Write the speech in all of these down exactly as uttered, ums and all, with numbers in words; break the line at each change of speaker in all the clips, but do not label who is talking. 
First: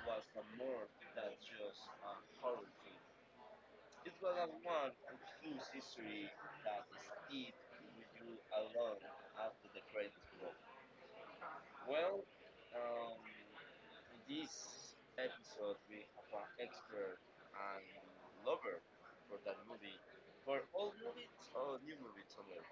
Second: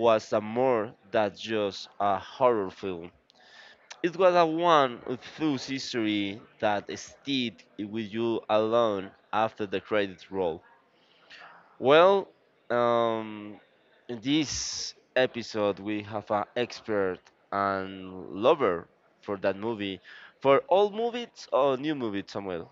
was a more than just a horror film. It was a one with whose history that stayed with you alone after the credits roll. Well, um, in this episode we have an expert and lover for that movie, for old movies or new movies, somewhere.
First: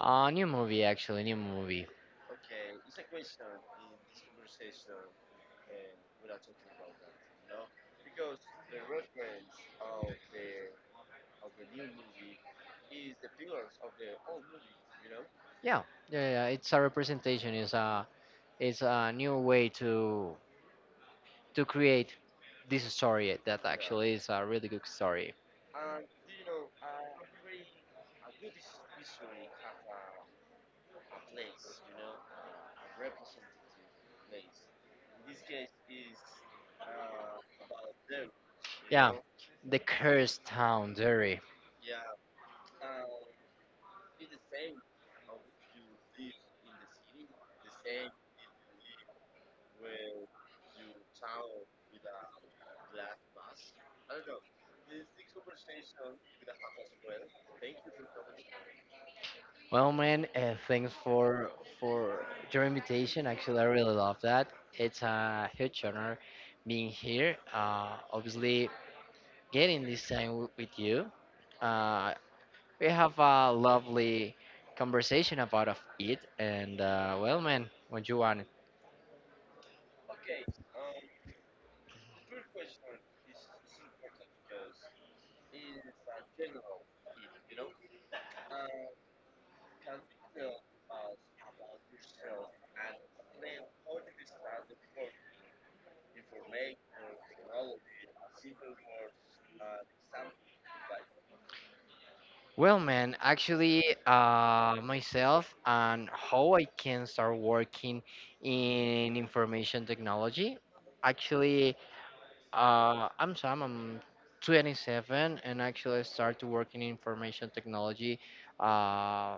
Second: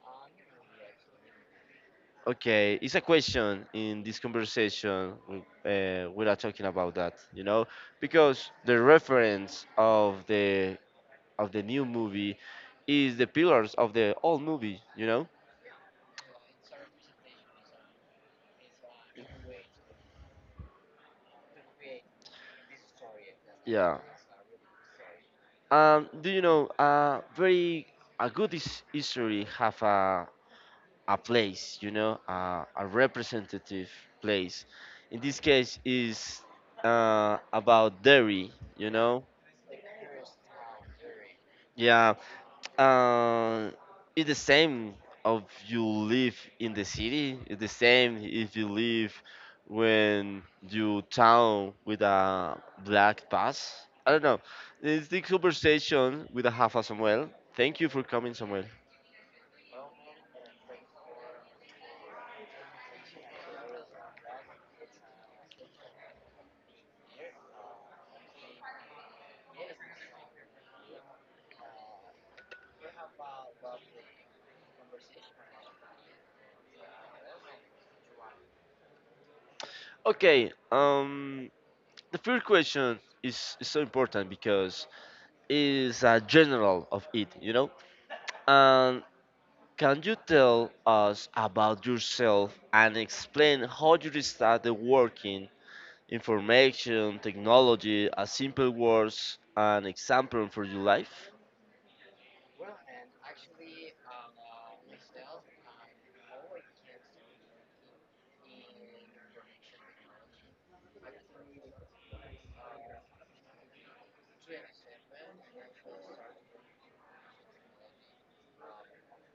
Uh, new movie actually, new movie.
Okay, it's a question in this conversation. Uh, we are talking about that, you know, because the reference of the of the new movie is the pillars of the old movie, you know.
Yeah, yeah, yeah. It's a representation. It's a it's a new way to to create this story that
Yeah.
actually is a really good story.
Um, do you know uh, very a good his- history have a a place, you know, a, a representative place. In this case, is uh, about dairy, you
Yeah,
know.
the cursed town, Derry.
Yeah, Uh, it's the same of you live in the city. It's the same if you live when you town with a black pass. I don't know. It's the conversation with a half a Samuel. Thank you for coming, Samuel.
Well, man, uh, thanks for for your invitation. Actually, I really love that. It's a huge honor being here. Uh, obviously, getting this time w- with you. Uh, We have a lovely conversation about of it, and uh, well, man, what you want?
Okay. Um, the first question is, is so important because it's a general of it, you know. And. Can you tell us about yourself and explain how you started working information technology? A simple words an example for your life?
Well, man, actually, uh, myself and how I can start working in information technology. Actually, uh, I'm Sam. I'm twenty-seven, and actually, I started working in information technology uh,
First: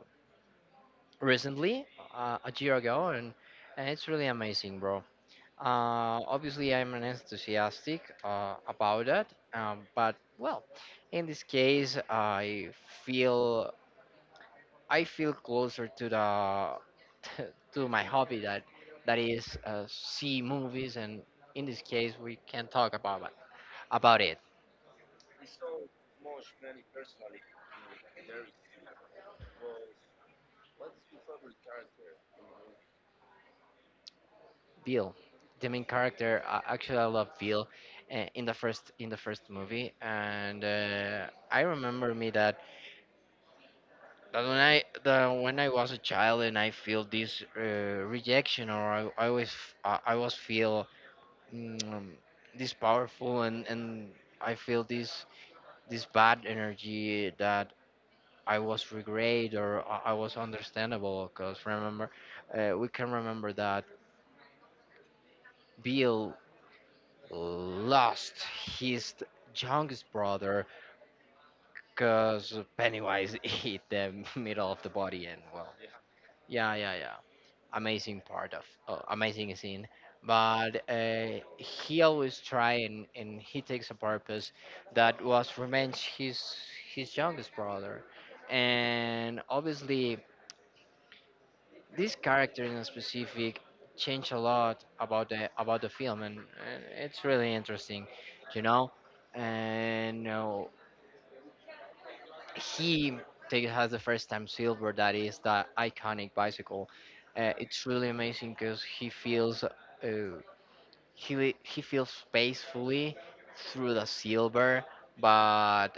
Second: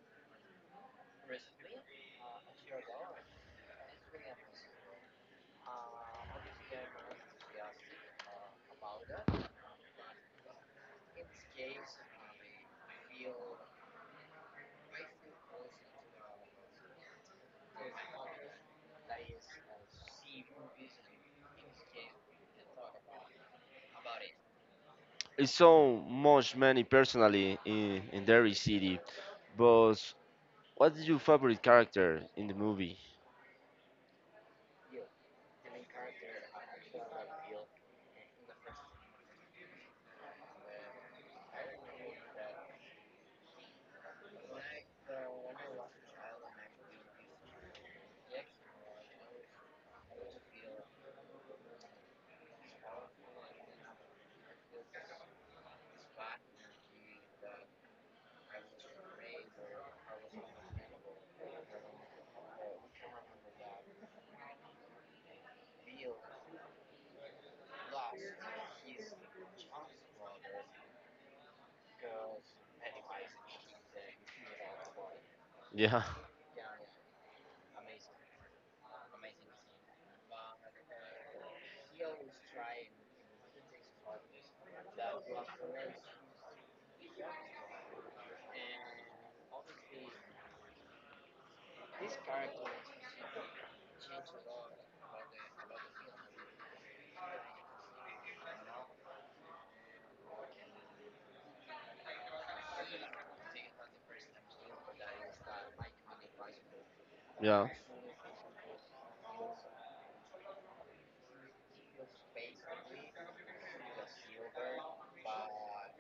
recently, uh, a year ago, and and it's really amazing, bro. Uh, obviously, I'm an enthusiastic uh, about that, um, but well, in this case, I feel I feel closer to the to my hobby that that is uh, see movies, and in this case, we can talk about it- about it.
It's so much many personally in, in Derry City, but what is your favorite character in the movie?
Bill, the main character, uh, actually, I love Bill uh, in the first in the first movie. And uh, I remember me that. But when I the when I was a child and I feel this uh, rejection, or I, I always I I was feel mm, this powerful and and I feel this this bad energy that I was regret, or I, I was understandable because remember uh, we can remember that Bill lost his youngest brother because Pennywise ate the middle of the body. And well,
Yeah,
yeah, yeah, yeah. Amazing part of uh, amazing scene, but uh, he always try, and, and he takes a purpose that was revenge his his youngest brother. And obviously this character in specific changed a lot about the about the film, and, and it's really interesting, you know. And uh, he take, has the first time silver that is the iconic bicycle. Uh,
yeah.
it's really amazing because he feels uh, he he feels peacefully through the silver. But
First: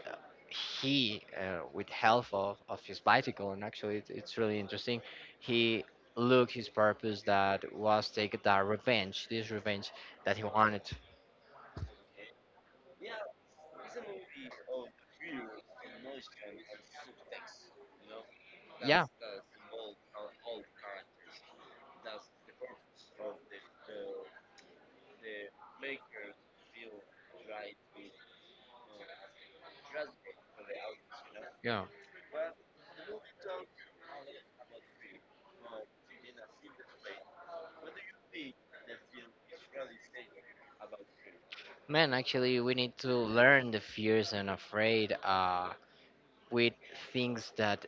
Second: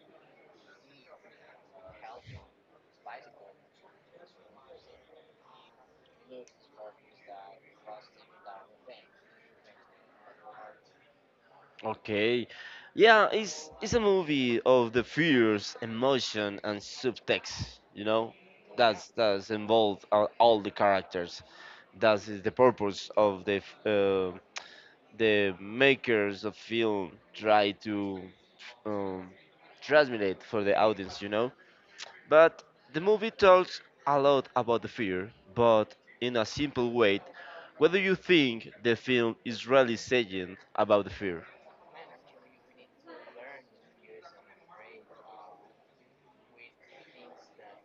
he, uh, with help of, of his bicycle, and actually it's, it's really interesting, he looked his purpose that was take the revenge, this revenge that he wanted.
Okay. Yeah, it's it's a movie of the fears, emotion, and subtext. You know,
Yeah,
that's that's involved are all the characters. That is the purpose of the f- uh, the makers of film try to um, transmit for the audience. You know,
yeah.
but the movie talks a lot about the fear, but in a simple way. Whether you think the film is really saying about the fear?
Man, actually, we need to learn the fears and afraid uh, with things that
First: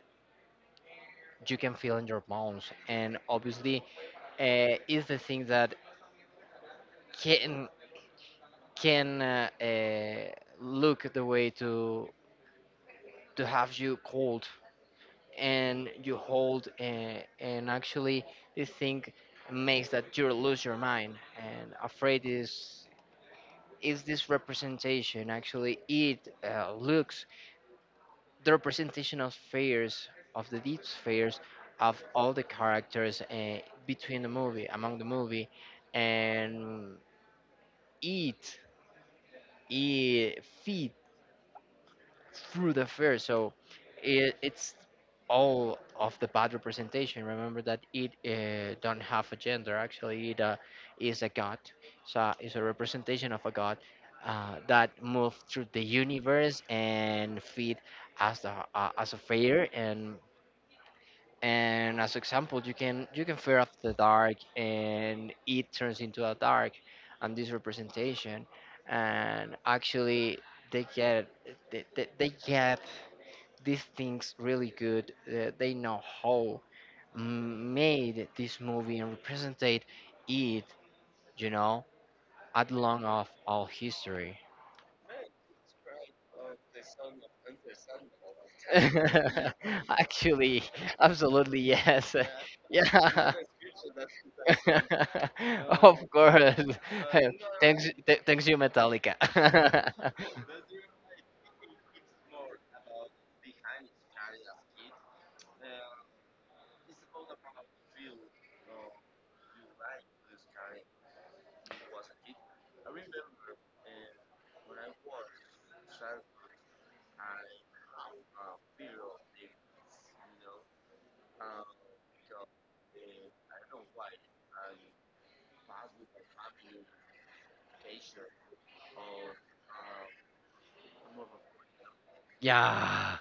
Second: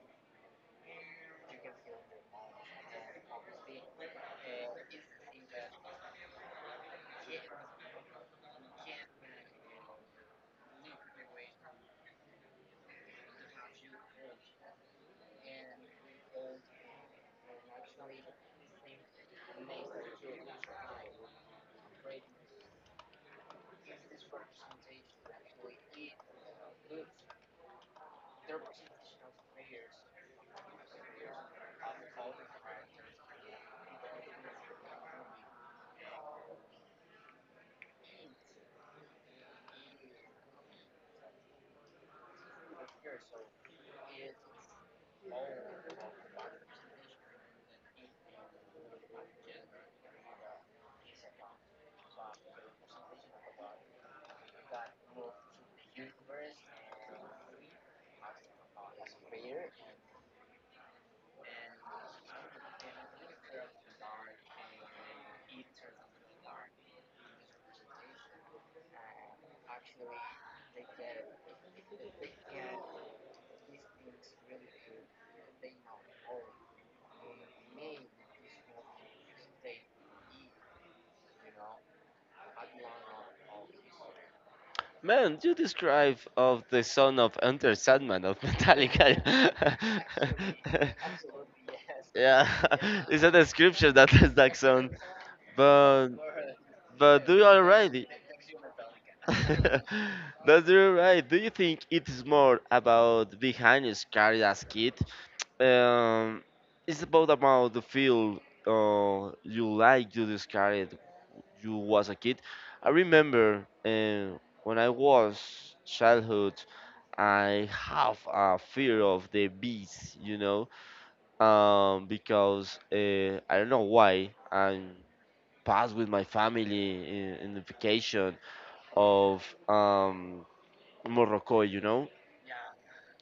you can feel in your bones. And obviously, uh, is the thing that can can uh, uh, look at the way to to have you cold and you hold uh, and actually this thing makes that you lose your mind. And afraid is is this representation. Actually it uh, looks the representation of fears of the deep spheres of all the characters uh, between the movie among the movie. And it it feed through the fair. So it, it's all of the bad representation. Remember that it uh, don't have a gender. Actually, it uh, is a god. So it's a representation of a god uh, that moved through the universe and feed as a uh, as a fair and. And as example, you can you can fear of the dark, and it turns into a dark, and this representation, and actually they get they, they, they get these things really good. Uh, they know how made this movie and represented it, you know, at long of all history.
Man, you describe of the son of Enter Sandman of Metallica.
Actually, absolutely yes.
Yeah, it's a
Yeah.
description that is that song.
Of
But
course.
but do you
thanks,
already?
th- thanks you, Metallica.
But do you right? Do you think it is more about behind his career as kid? Um, it's about about the feel uh, you like you discarded you was a kid. I remember uh, when I was childhood I have a fear of the bees, you know, um, because uh, I don't know why I'm passed with my family in, in the vacation of um, Morocco, you know,
yeah.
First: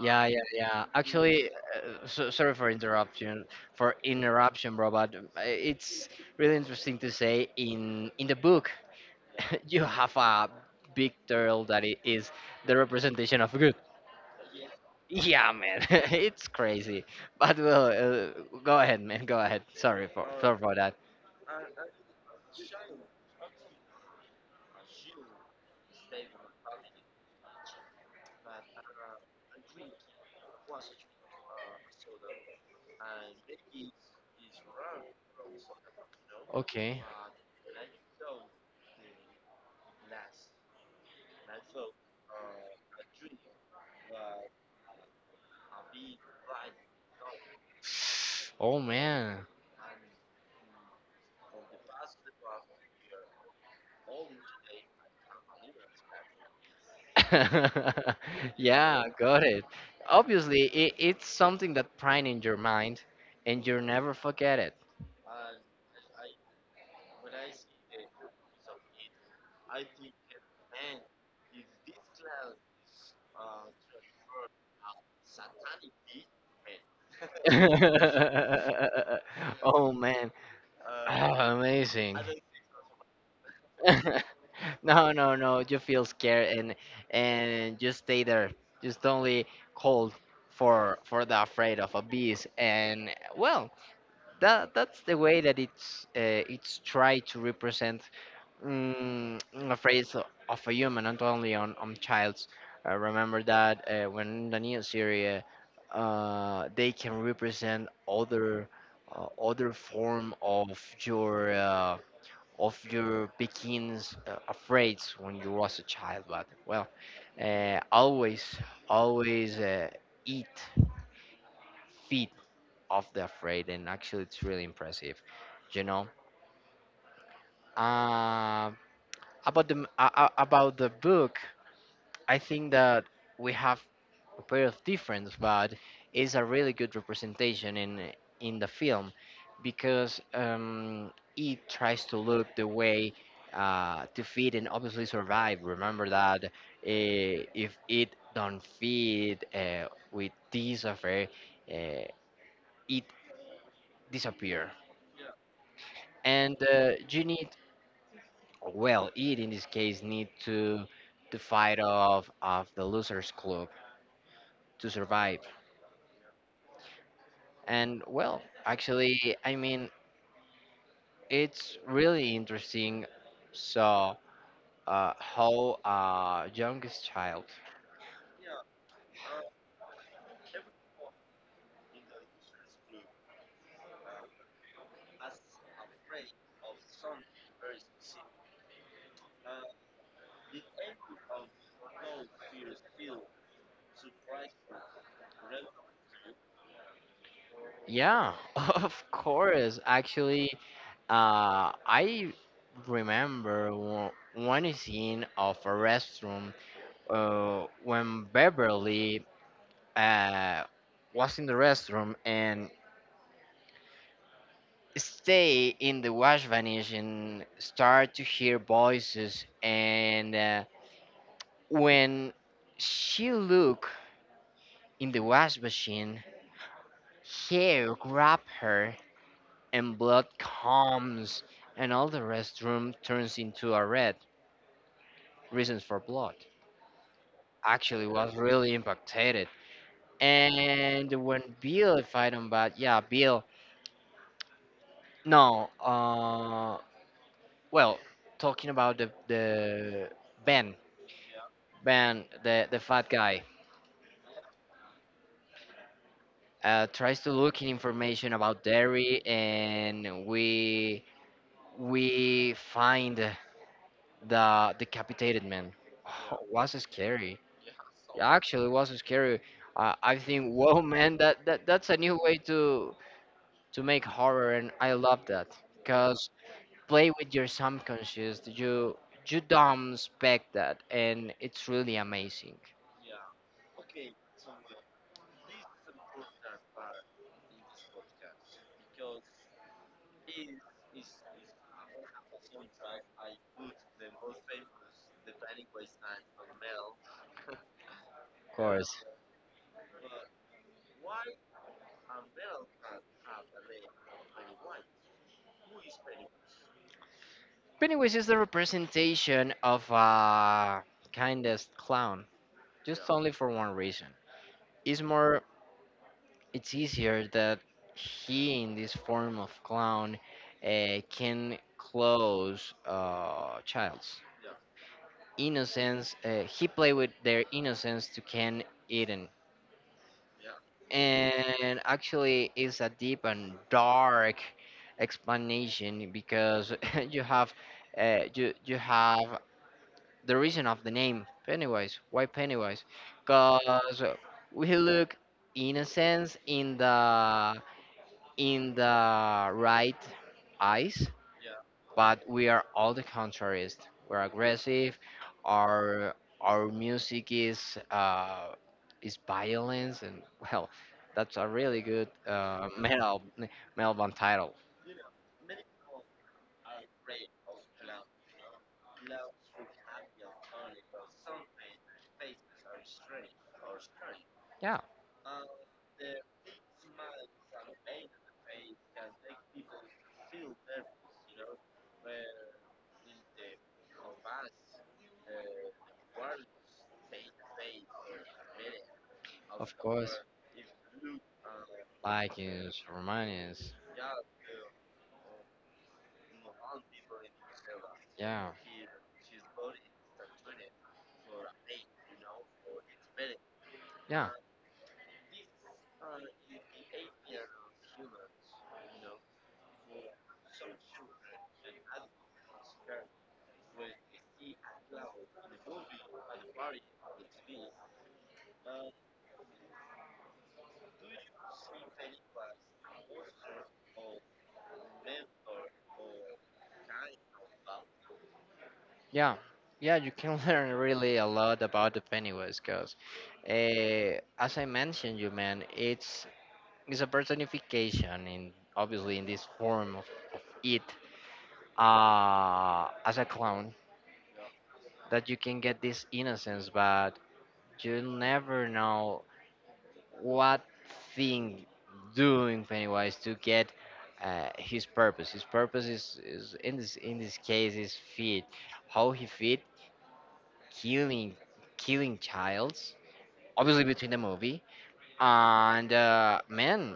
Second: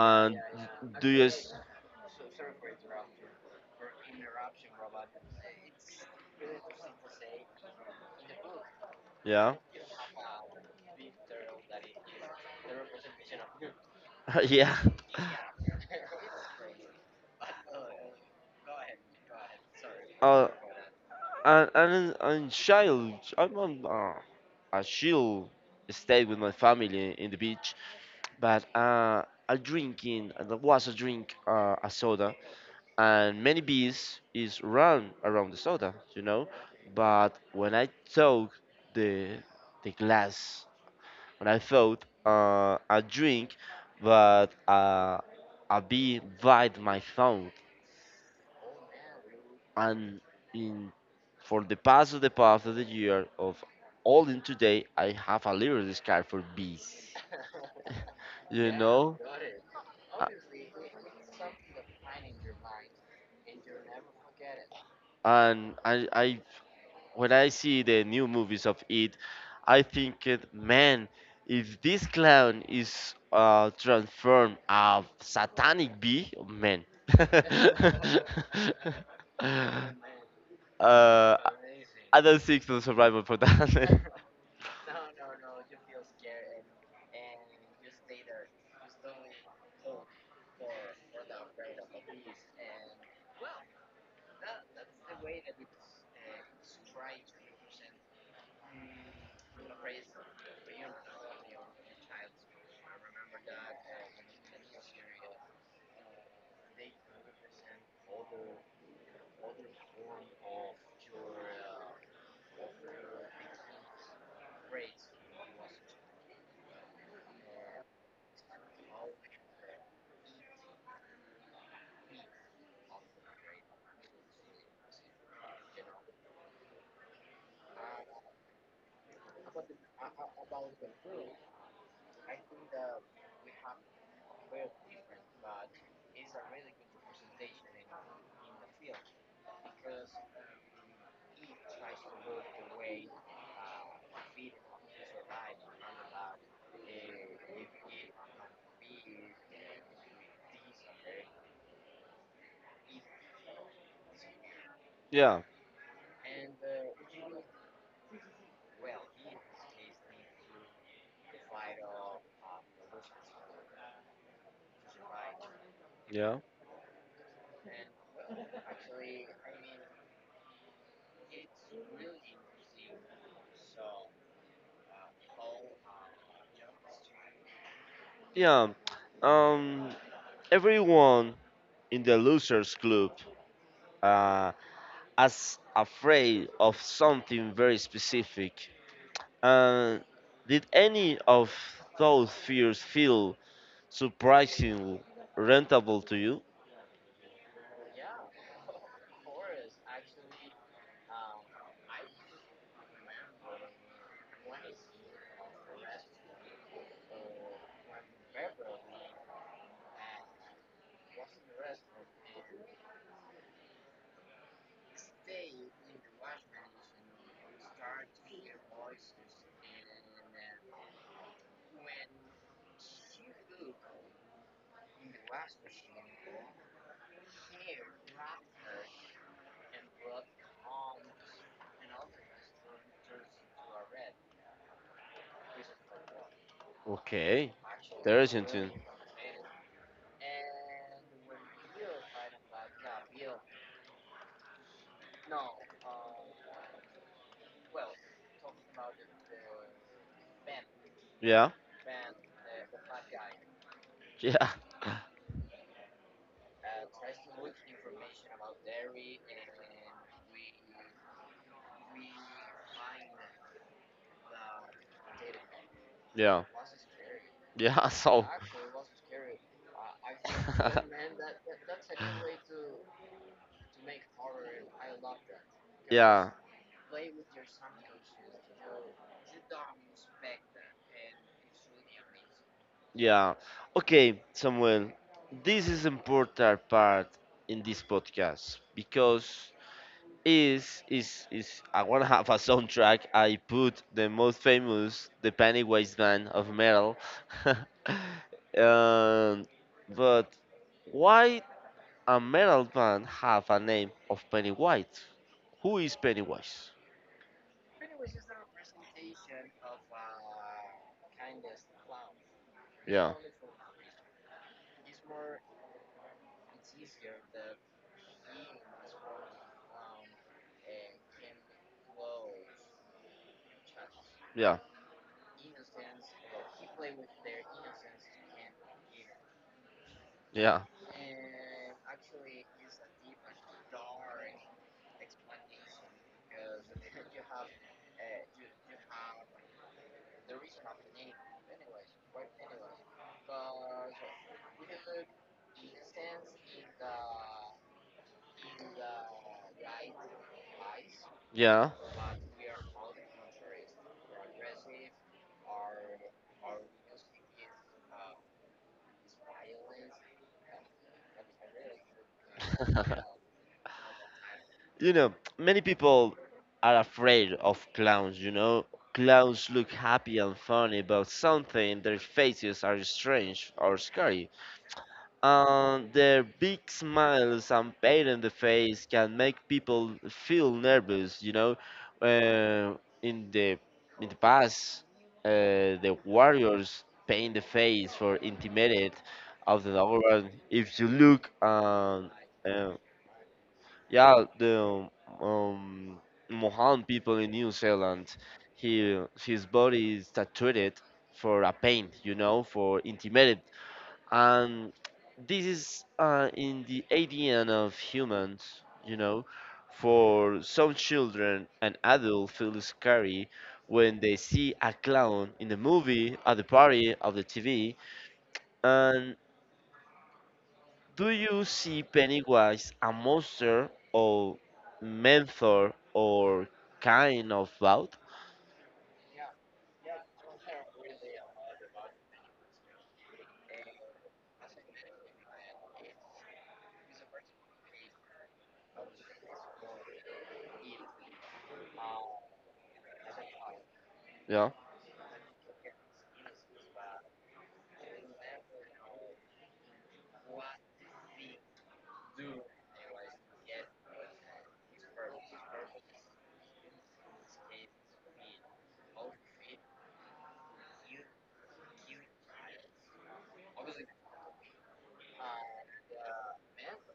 Yeah, yeah, yeah.
do you,
Actually,
s-
uh, so, sorry for interruption, for interruption, bro. But uh, it's really interesting to say in in the book.
yeah,
You have a big turtle that i- is the representation of good.
yeah,
Yeah, man. It's crazy. But well, uh, go ahead, man. Go ahead. Sorry for
uh,
sorry for that.
and and and child, I'm on uh, a chill stay with my family in the beach, but uh, I drinking, and I was a drink uh, a soda and many bees is run around the soda, you know.
Okay.
But when I took the the glass, when I thought uh, a drink, but uh, a bee bite my thumb,
Oh man.
and in for the past of the past of the year of all in today, I have a little discard for bees. You
Yeah,
know,
got it. Obviously, it, it's something that prime in your mind, and you'll never forget it.
and I I when I see the new movies of it, I think, it, man, if this clown is uh, transformed a satanic bee, man. uh,
Oh man. Ah, amazing.
I don't think the survival for that.
No, no, no. You feel scared and and just stay there. Just only cold for for the afraid of a beast. And well, that that's the way that it's uh, it's tried to represent. Mm, I'm afraid so- of a human, not only on on childs. Uh, remember that uh, when in the new Syria, uh, they can represent other uh, other form of your uh, of your begins uh, afraid when you was a child. But well, uh, always always uh, eat feet of the afraid, and actually it's really impressive, you know. Uh, about the uh, uh, about the book. I think that we have a bit of difference, but it's a really good representation in in the film because um, it tries to look the way uh, to feed and obviously survive. Remember that uh, if it don't feed uh, with this affair, uh, it disappear.
Yeah,
And uh, you need well, it in this case need to to fight off of the losers club to survive.
yeah,
And well, actually, I mean, it's really interesting. So, uh, how uh, youngest child?
yeah. Um, Everyone in the losers club uh, as afraid of something very specific. Uh, did any of those fears feel surprisingly rentable to you?
Yeah, of course. Actually, uh, I remember one one scene of a restroom uh, when Beverly uh, was in the restroom and stay in the wash vanish and start to hear voices and. Uh, When she looked in the wash machine, hair grabs her and blood comes, and all the restroom turns into a red. Reasons for blood.
Okay,
Actually, was really
interesting.
impacted. And when Bill, if I don't bad, yeah, Bill. No, uh, well, talking about the the Ben,
Yeah,
Ben, the the fat guy,
yeah,
uh, tries to look in information about dairy, and we we find the decapitated man. Oh,
yeah,
was scary.
yeah. So,
Actually, it was scary. Uh, I think, whoa, man, that, that that's a new way to to make horror, and I love that because
yeah,
play with your subconscious. You you don't expect that, and it's really amazing.
yeah. Okay, Samuel, this is important part in this podcast because is is is I wanna have a soundtrack. I put the most famous, the Pennywise band of metal. um,
Of course.
but why a metal band have a name of Pennywise? Who is Pennywise?
But anyways, it's the representation of a kindest clown, just
Yeah,
only for one reason. It's more it's easier that he, in this form of clown, uh, can close uh, child's
yeah,
innocence. Uh, he play with their innocence to Ken Eden,
yeah,
and actually, it's a deep and dark explanation because you have uh, you you have the reason of the name Pennywise. Why Pennywise? Because we look innocence in the in the right eyes,
yeah.
but we are all the contraries. We're aggressive. Our our music is uh, is violence, and well, that's a really good uh, metal metal band title.
You know, many people are afraid of clowns, you know. Clowns look happy and funny, but something their faces are strange or scary.
Yeah,
And their big smiles and pain in the face can make people feel nervous, you know. Uh, in the in the past, uh, the warriors paint the face for intimidate of
of
the
course.
other. If you look and um,
Vikings, Romanians.
yeah, the um, Mohan people in New Zealand,
Yeah,
he his body is tattooed for a pain, you know, for intimidate,
yeah.
and this is uh, in the A D N of humans, you know. For some children, an adult feels scary when they see a clown in the movie, at the party, of the T V, and. Do you see Pennywise a monster or mentor or kind of both?
Yeah, yeah, you can learn really a lot about the Pennywise because, uh, as I mentioned, you man, it's it's a personification in obviously in this form of it uh, as a clown
Yeah.
that you can get this innocence. But you never know what thing doing Pennywise to get uh, his purpose. His purpose is, is in this in this case is feed. How he feed killing killing childs obviously between the movie. And uh, man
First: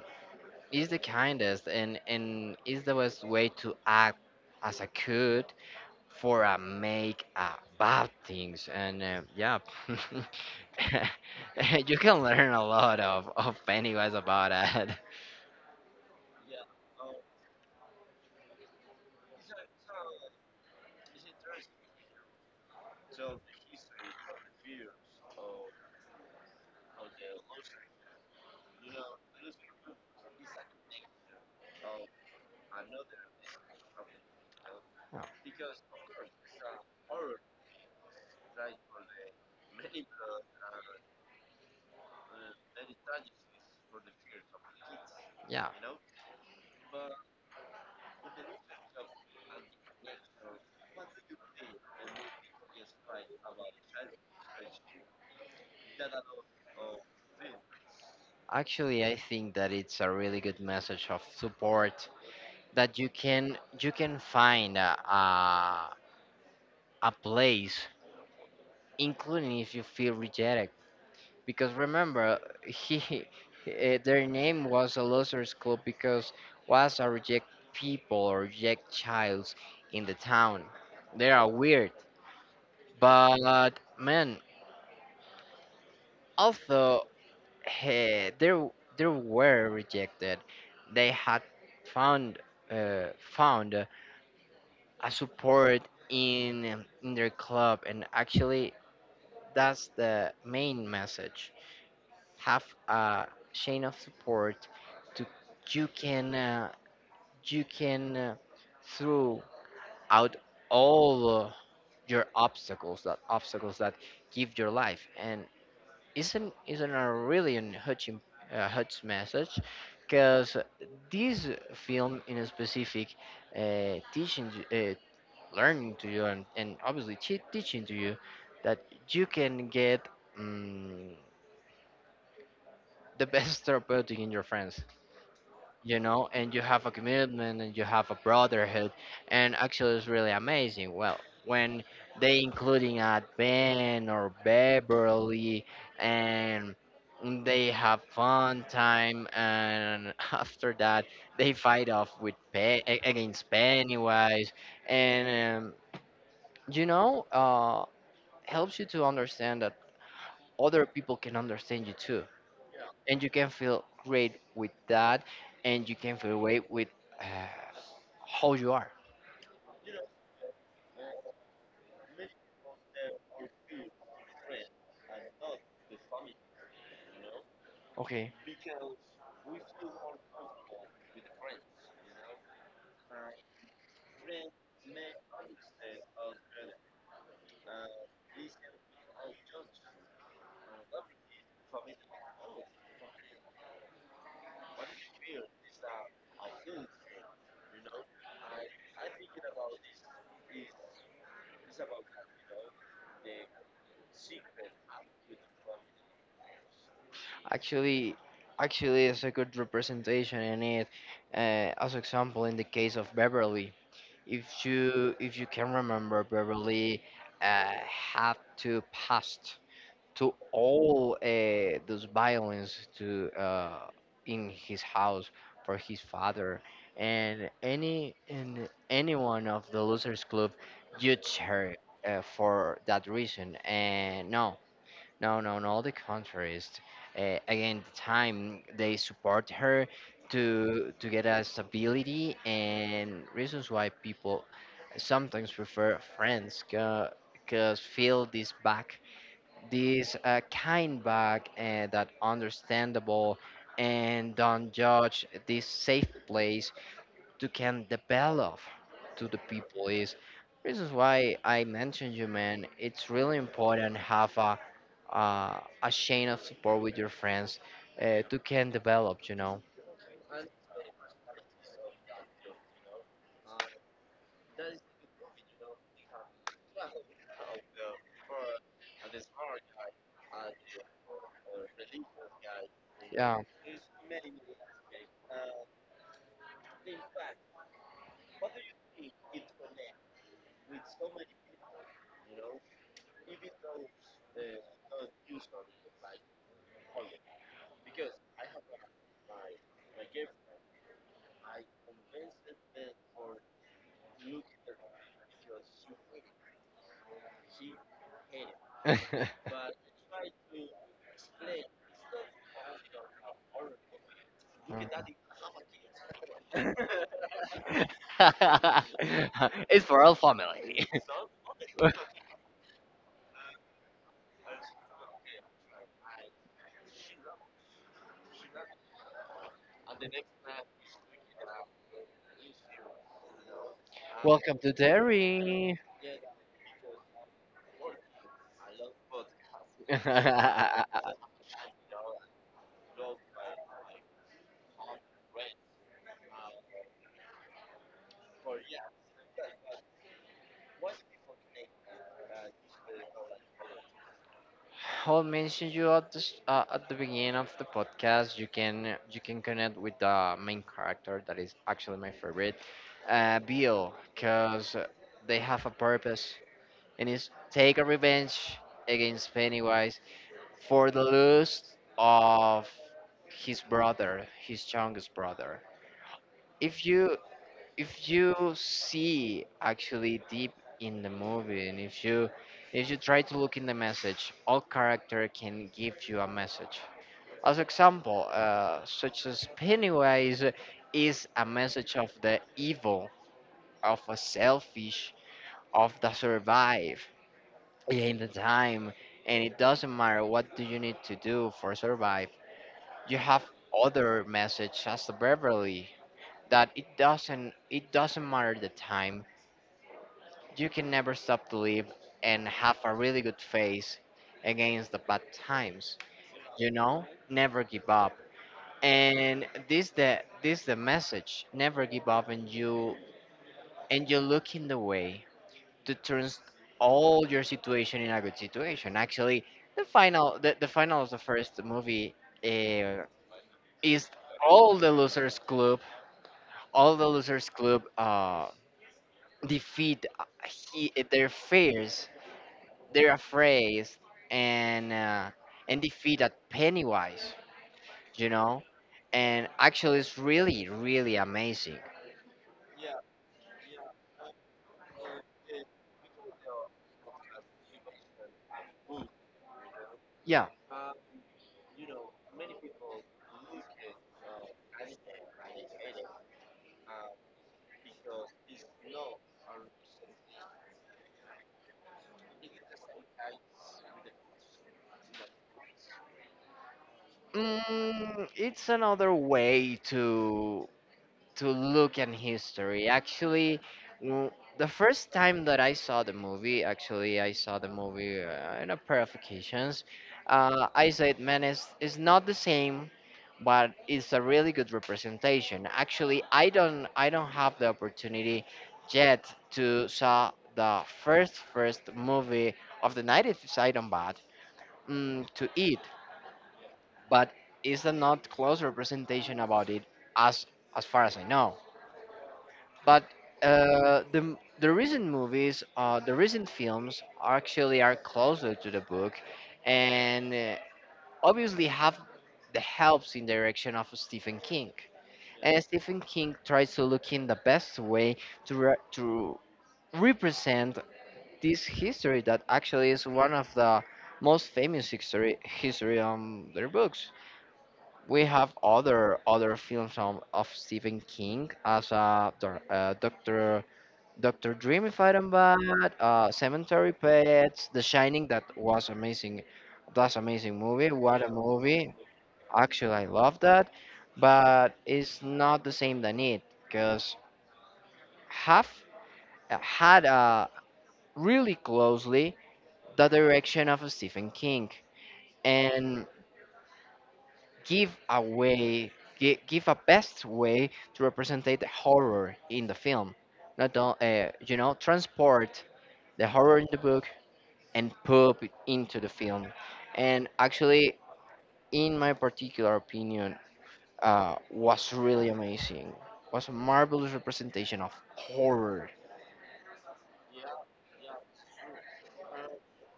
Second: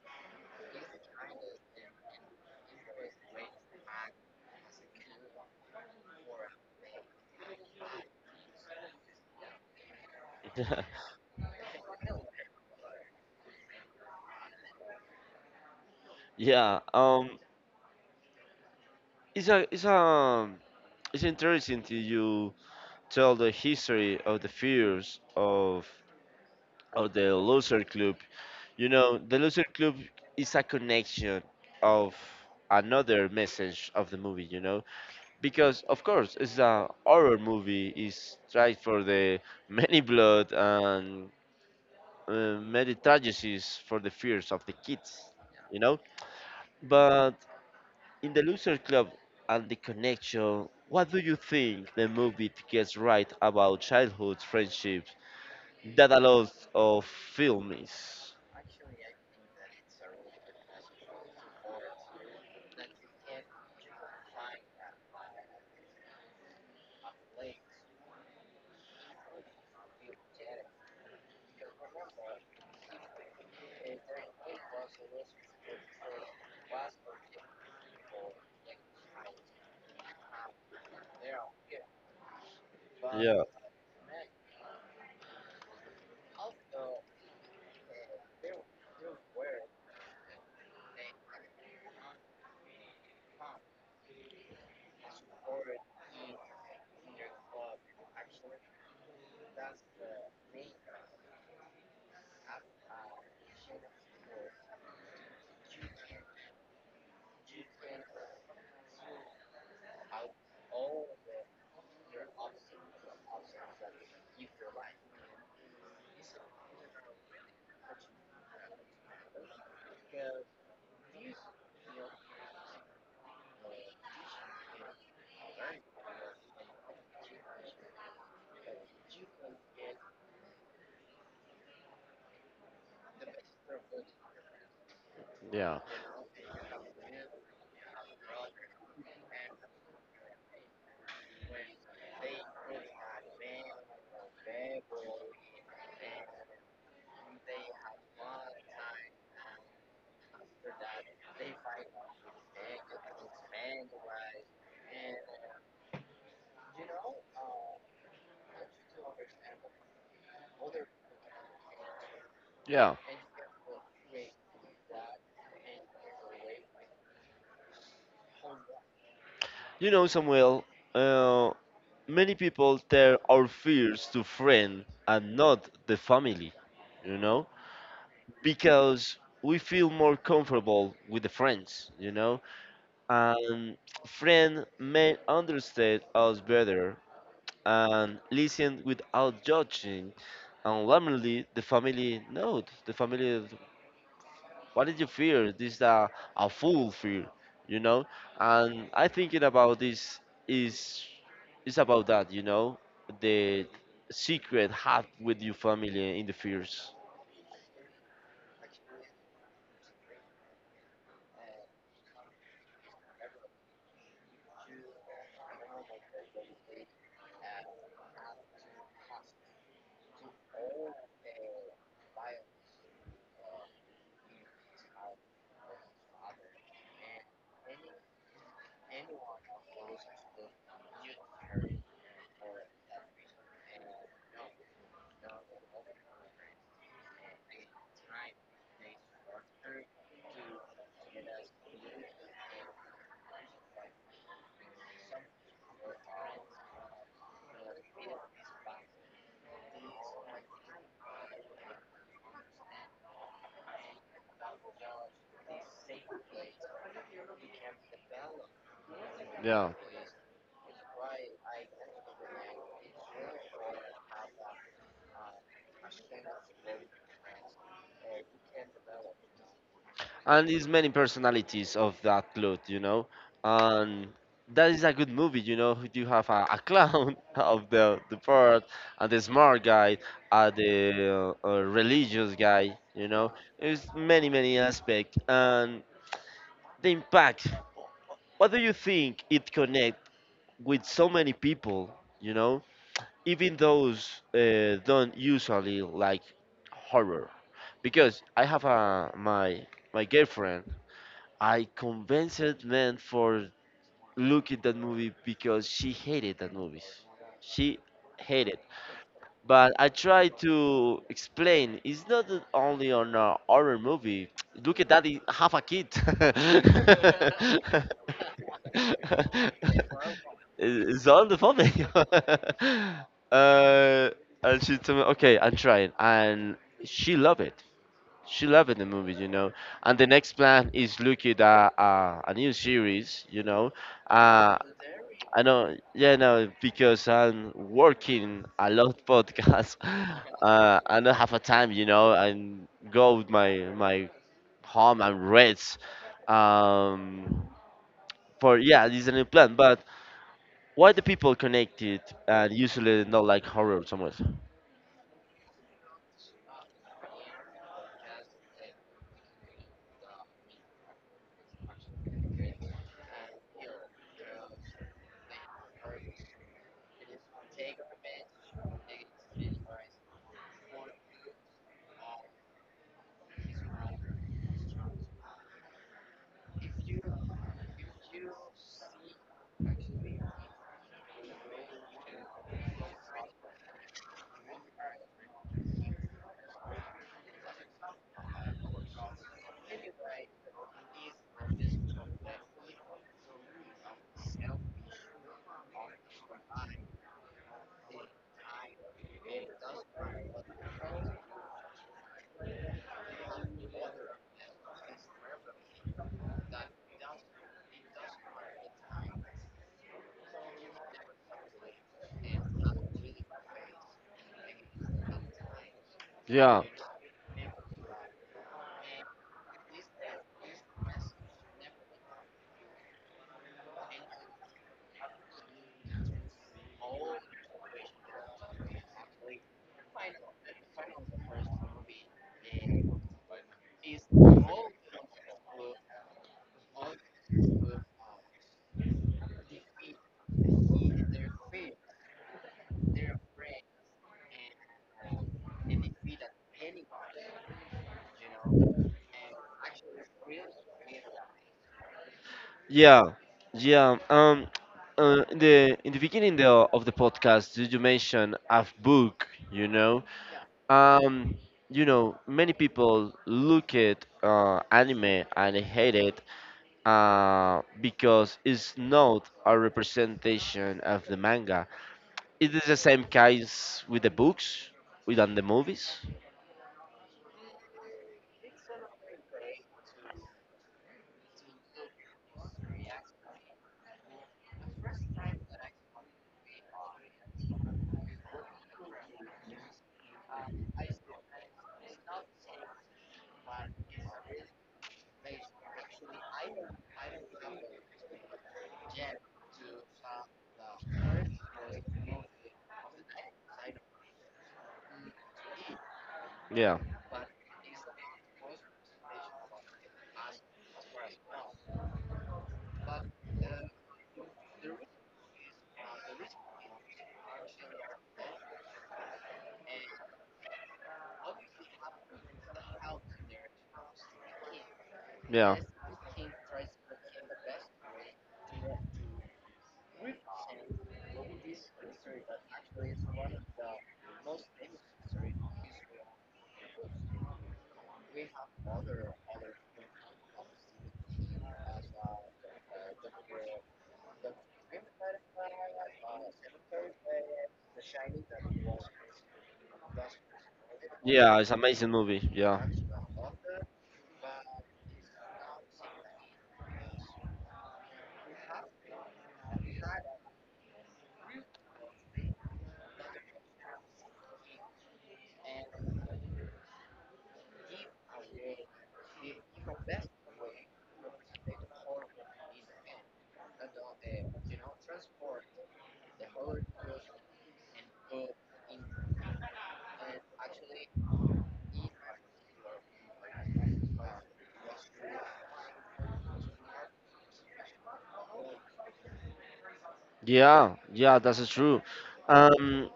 is the kindest and and is the best way to act as a could for a make uh, bad things. And uh, yeah, you can learn a lot of of Pennywise about it.
Yeah, um, it's a it's a it's interesting to you tell the history of the fears of of the loser club. You know, the loser club is a connection of another message of the movie. You know,
Oh.
because of course it's a horror movie. It's tried for the many blood and uh, many tragedies for the fears of the kids,
Yeah,
you know. But in the Loser Club and the Connection, what do you think the movie gets right about childhood friendships that a lot of film is?
actually I think that it's a really good message of support, that you can you can find a a, a place, including if you feel rejected, because remember he eh, their name was a losers club because was a reject people or reject childs in the town. They are weird,
Yeah,
but man, although eh, they they were rejected, they had found uh, found a support in in their club. And actually that's the main message, have a chain of support to you can uh, you can uh, throw out all uh, your obstacles that obstacles that give your life. And isn't isn't a really an hutch im- uh, hutch message because this film in a specific uh, teaching you- uh, learning to you, and, and obviously te- teaching to you that you can get um, the best therapeutic in your friends,
yeah,
you know. And you have a commitment and you have a brotherhood, and actually it's really amazing. Well, when they including at Ben or Beverly, and they have fun time, and after that they fight off with Pe- a- against Pennywise. And um, you know, uh, helps you to understand that other people can understand you too.
yeah.
And you can feel great with that, and you can feel great with. How you are?
You know, Samuel, uh, many people tell our fears to friend and not the family, you know,
Okay.
because we feel more comfortable with the friends, you know and friend may understand us better and listen without judging. And warmly the family note, the family, what did you fear? This is a, a fool fear, you know? And I thinking about this is is about that, you know? The secret have with your family in the fears.
Actually, actually, it's a good representation in it. Uh, as example, in the case of Beverly, if you if you can remember, Beverly uh, had to pass to all uh, those violence to uh, in his house for his father. And any and anyone of the losers club judged her uh, for that reason. And no no, no, no, the contrary. It's, Uh, again, the time they support her to to get a stability and reasons why people sometimes prefer friends because feel this back, this uh, kind back uh, that understandable and don't judge this safe place to can develop to the
Yeah.
people is this is why I mentioned you man it's really important have a uh, a chain of support with your friends uh, to can develop you know
And it's many personalities of that cloth, you know. And that is a good movie, you know. You have a, a clown of the the part, and the smart guy, and the uh, uh, religious guy, you know.
Yeah.
There's many many aspects, and the impact. What do you think it connect with so many people, you know? Even those uh, don't usually like horror, because I have a my my girlfriend I convinced man for look at that movie because she hated that movie. She hated. But I tried to explain. It's not that only on a horror movie. Look at that. It have a kid.
Mhm. It's for all family.
It's all the funny. uh, and she told me, okay, I'm trying, and she loved it she loved the movie, you know. And the next plan is looking at uh, a new series, you know. Uh,
Welcome to
I know,
dairy.
yeah, no, because I'm working a lot podcast, uh, and I have a time, you know, and go with my my home and rest. Um, for yeah, this is a new plan. But why the people connected and usually not like horror so much?
I'll mention you at the s- uh, at the beginning of the podcast, you can you can connect with the main character that is actually my favorite, uh, Bill, because they have a purpose, and it's take a revenge against Pennywise for the loss of his brother, his youngest brother. If you if you see actually deep in the movie and if you if you try to look in the message all character can give you a message as example uh, such as pennywise is a message of the evil of a selfish of the survive in the time and it doesn't matter what do you need to do for survive you have other message as the beverly that it doesn't it doesn't matter the time. You can never stop to live and have a really good face against the bad times.
Yeah.
You know, never give up. And this the this the message. Never give up, and you and you look in the way to turn all your situation in a good situation. Actually, the final the, the final of the first movie uh, is all the losers club. All the losers club uh, defeat uh, he, their fears they're afraid and uh, and defeat at Pennywise, you know, and actually it's really really amazing.
Yeah, yeah. Um, uh, in the in the beginning the, of the podcast, did you mention a book. You know,
Yeah,
um, you know, many people look at uh, anime and hate it uh, because it's not a representation of the manga. It is the same case with the books, with and the movies.
mm, it's another way to to look at history. Actually, w- the first time that I saw the movie, actually, I saw the movie uh, in a pair of occasions. Uh, I said, man, it's, it's not the same, but it's a really good representation. Actually, I don't, I don't have the opportunity yet to saw the first first movie of the nineties side on bad mm, to it,
Yeah,
but it's a not close representation about it as as far as I know. But uh, the the recent movies, uh, the recent films, are actually are closer to the book, and uh, obviously have the helps in direction of Stephen King.
yeah,
And Stephen King tries to look in the best way to re- to represent this history that actually is one of the most famous history history on their books. We have other other films of, of Stephen King as a uh, Doctor Dr. Dreamy Fight and Bad, uh, Cemetery Pets, The Shining, that was amazing. That's amazing movie. What a
yeah. It's amazing
movie.
movie. Yeah.
Actually, I love that. But it's not the same than it, because have had uh, really closely the direction of Stephen King and give a way, gi- give a best way to represent the horror in the film. Not, o- uh, you know, transport the horror in the book and put it into the film. And actually, in my particular opinion, uh, was really amazing. Was a marvelous representation of horror.
Yeah, yeah, that's true. Um,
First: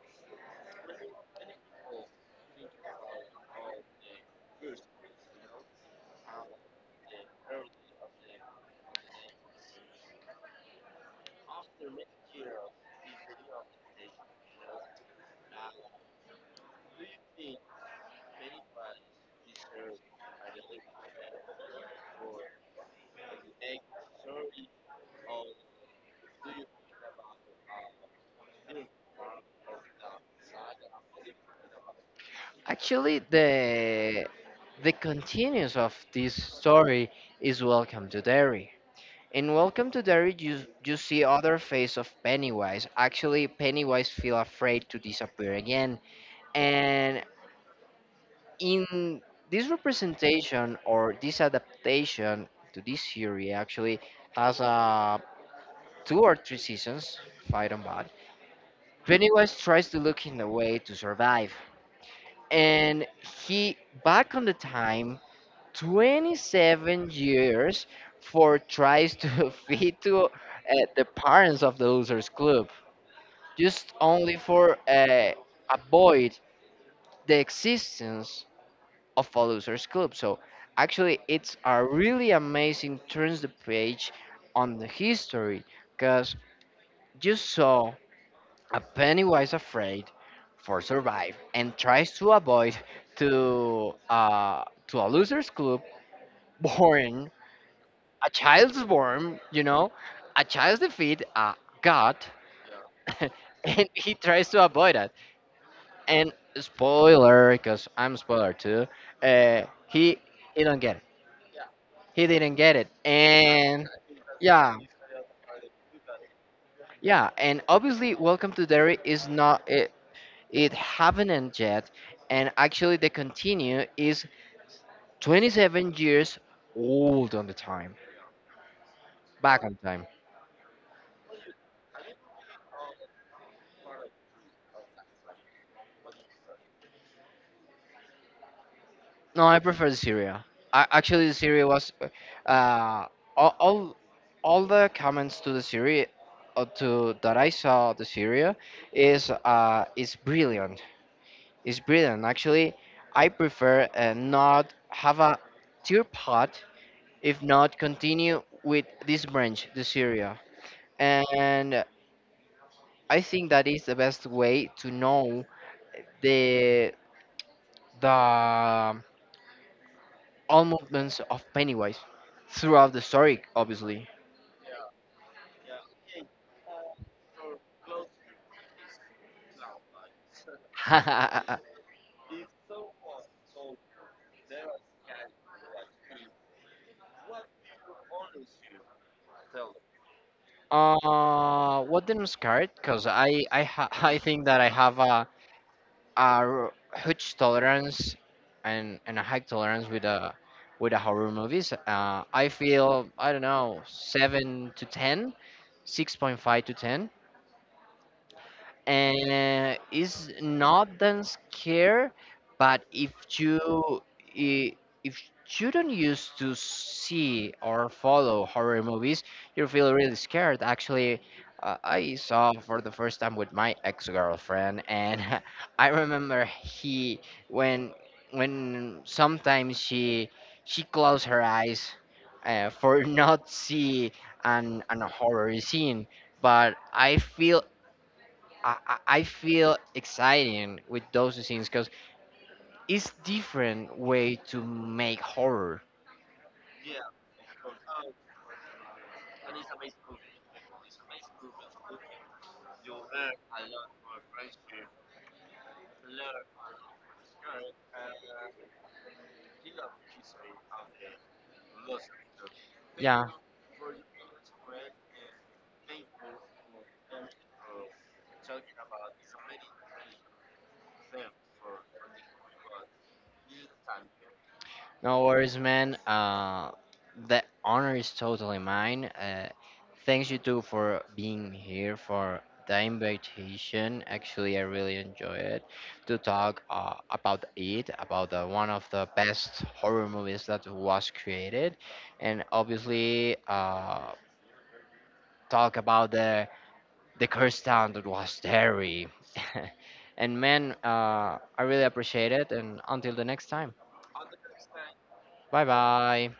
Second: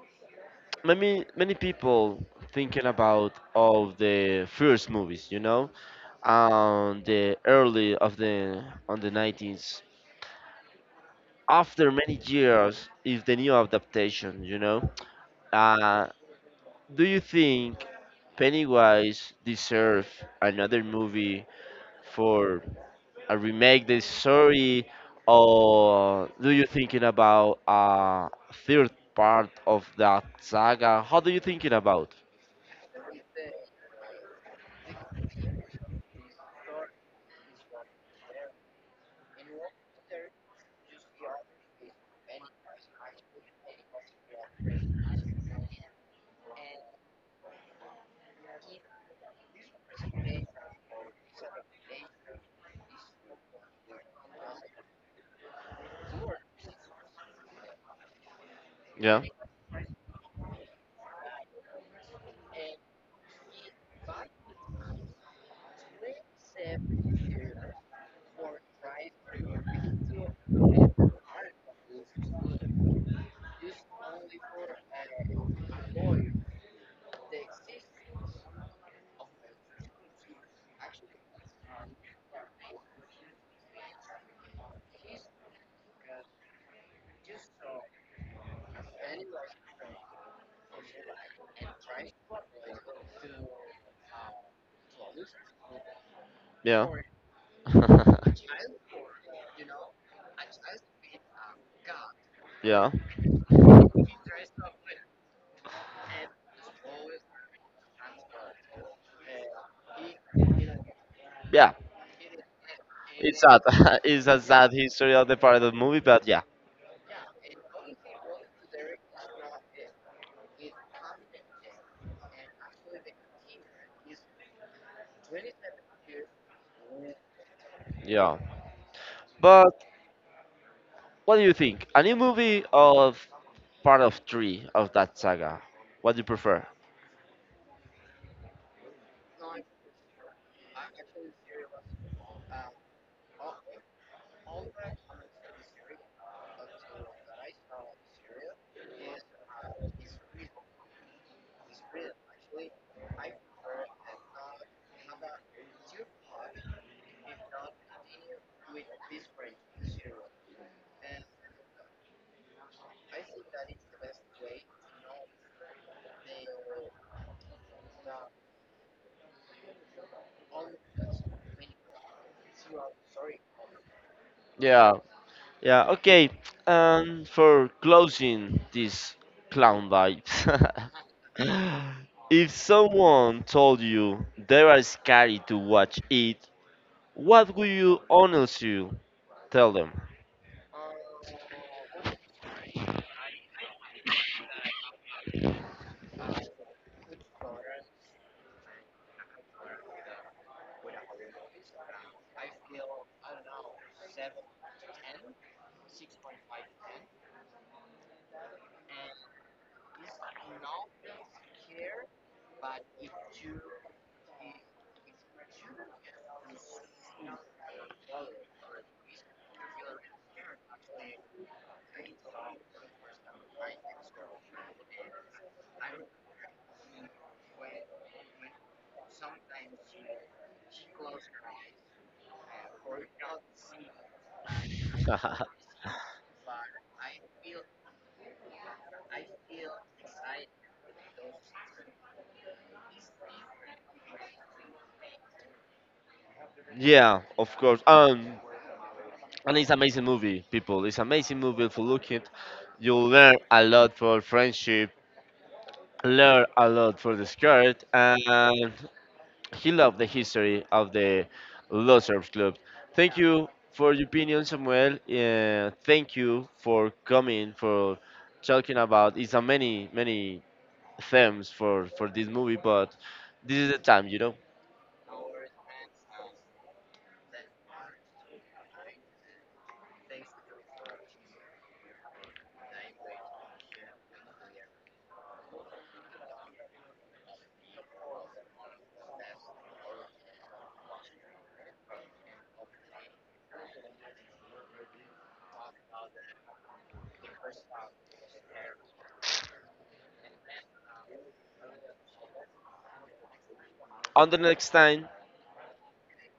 Many many people thinking about all the first movies, you know, um the early of the on the nineties after many years is the new adaptation, you know. uh do you think Pennywise deserve another movie for a remake the story, or do you thinking about a third part of that saga? How do you thinking about?
Actually, the the continuance of this story is Welcome to Derry. In Welcome to Derry, you you see other face of Pennywise. Actually, Pennywise feel afraid to disappear again, and in this representation or this adaptation to this theory actually has uh, two or three seasons, if I don't bad.
Yeah,
Pennywise tries to look in a way to survive, and he back on the time twenty-seven years for tries to feed to uh, the parents of the losers club, just only for uh, avoid the existence of a losers club. So actually, it's a really amazing turns the page on the history because you saw a Pennywise afraid for survive and tries to avoid to uh, to a losers club
yeah,
born a child's born, you know, a child's defeat, a god,
yeah,
and he tries to avoid it. And spoiler, because I'm spoiler too. Uh, he he don't get it.
yeah.
He didn't get it.
It's sad.
And
It's a sad
yeah,
history of the Parenthood movie, but yeah,
yeah, and obviously Welcome to Derry is not it, it have happened yet and actually the continue is twenty-seven years old on the time,
yeah.
back on
But
time.
what do you think? A new movie of part of three of that saga? What do you prefer?
No, I prefer the Syria. I, actually the Syria was uh all all, all the comments to the Syria uh, to that I saw the Syria is uh is brilliant. Is brilliant. Actually, I prefer uh, not have a tear pot, if not continue with this branch, the Syria. And I think that is the best way to know the the um, all movements of Pennywise throughout the story, obviously.
Yeah, yeah. Okay. And for closing this clown vibes,
uh,
if someone told you they are scary to watch it, what would you honestly tell them?
what the next card? Because I I ha- I think that I have a a huge tolerance and, and a high tolerance with a with a horror movies. Uh, I feel I don't know seven to ten, six point five to ten and it's not that scare but if you i- if you don't used to see or follow horror movies you feel really scared actually uh, I saw for the first time with my ex-girlfriend and I remember he when when sometimes she she closed her eyes uh, for not see an, an horror scene but I feel I, I I feel exciting with those scenes because it's different way to make horror.
Yeah, of course. Um, And it's amazing movie, people. It's amazing movie. If you look it, you'll learn a lot for friendship, learn a lot for the skirt, and he loved the history of the Losers Club. Thank
Yeah,
you for your opinion, Samuel. Uh, thank you for coming, for talking about. It's a many, many themes for for this movie, but this is the time, you know.
no worries, man. Uh, the honor is totally mine. Uh, thanks you two for being here for the invitation. Actually, I really enjoy it to talk uh, about it, about the, one of the best horror movies that was created, and obviously uh, talk about the the curse town that was Derry. And man, uh, I really appreciate it. And until the next time,
On the next time.
bye bye.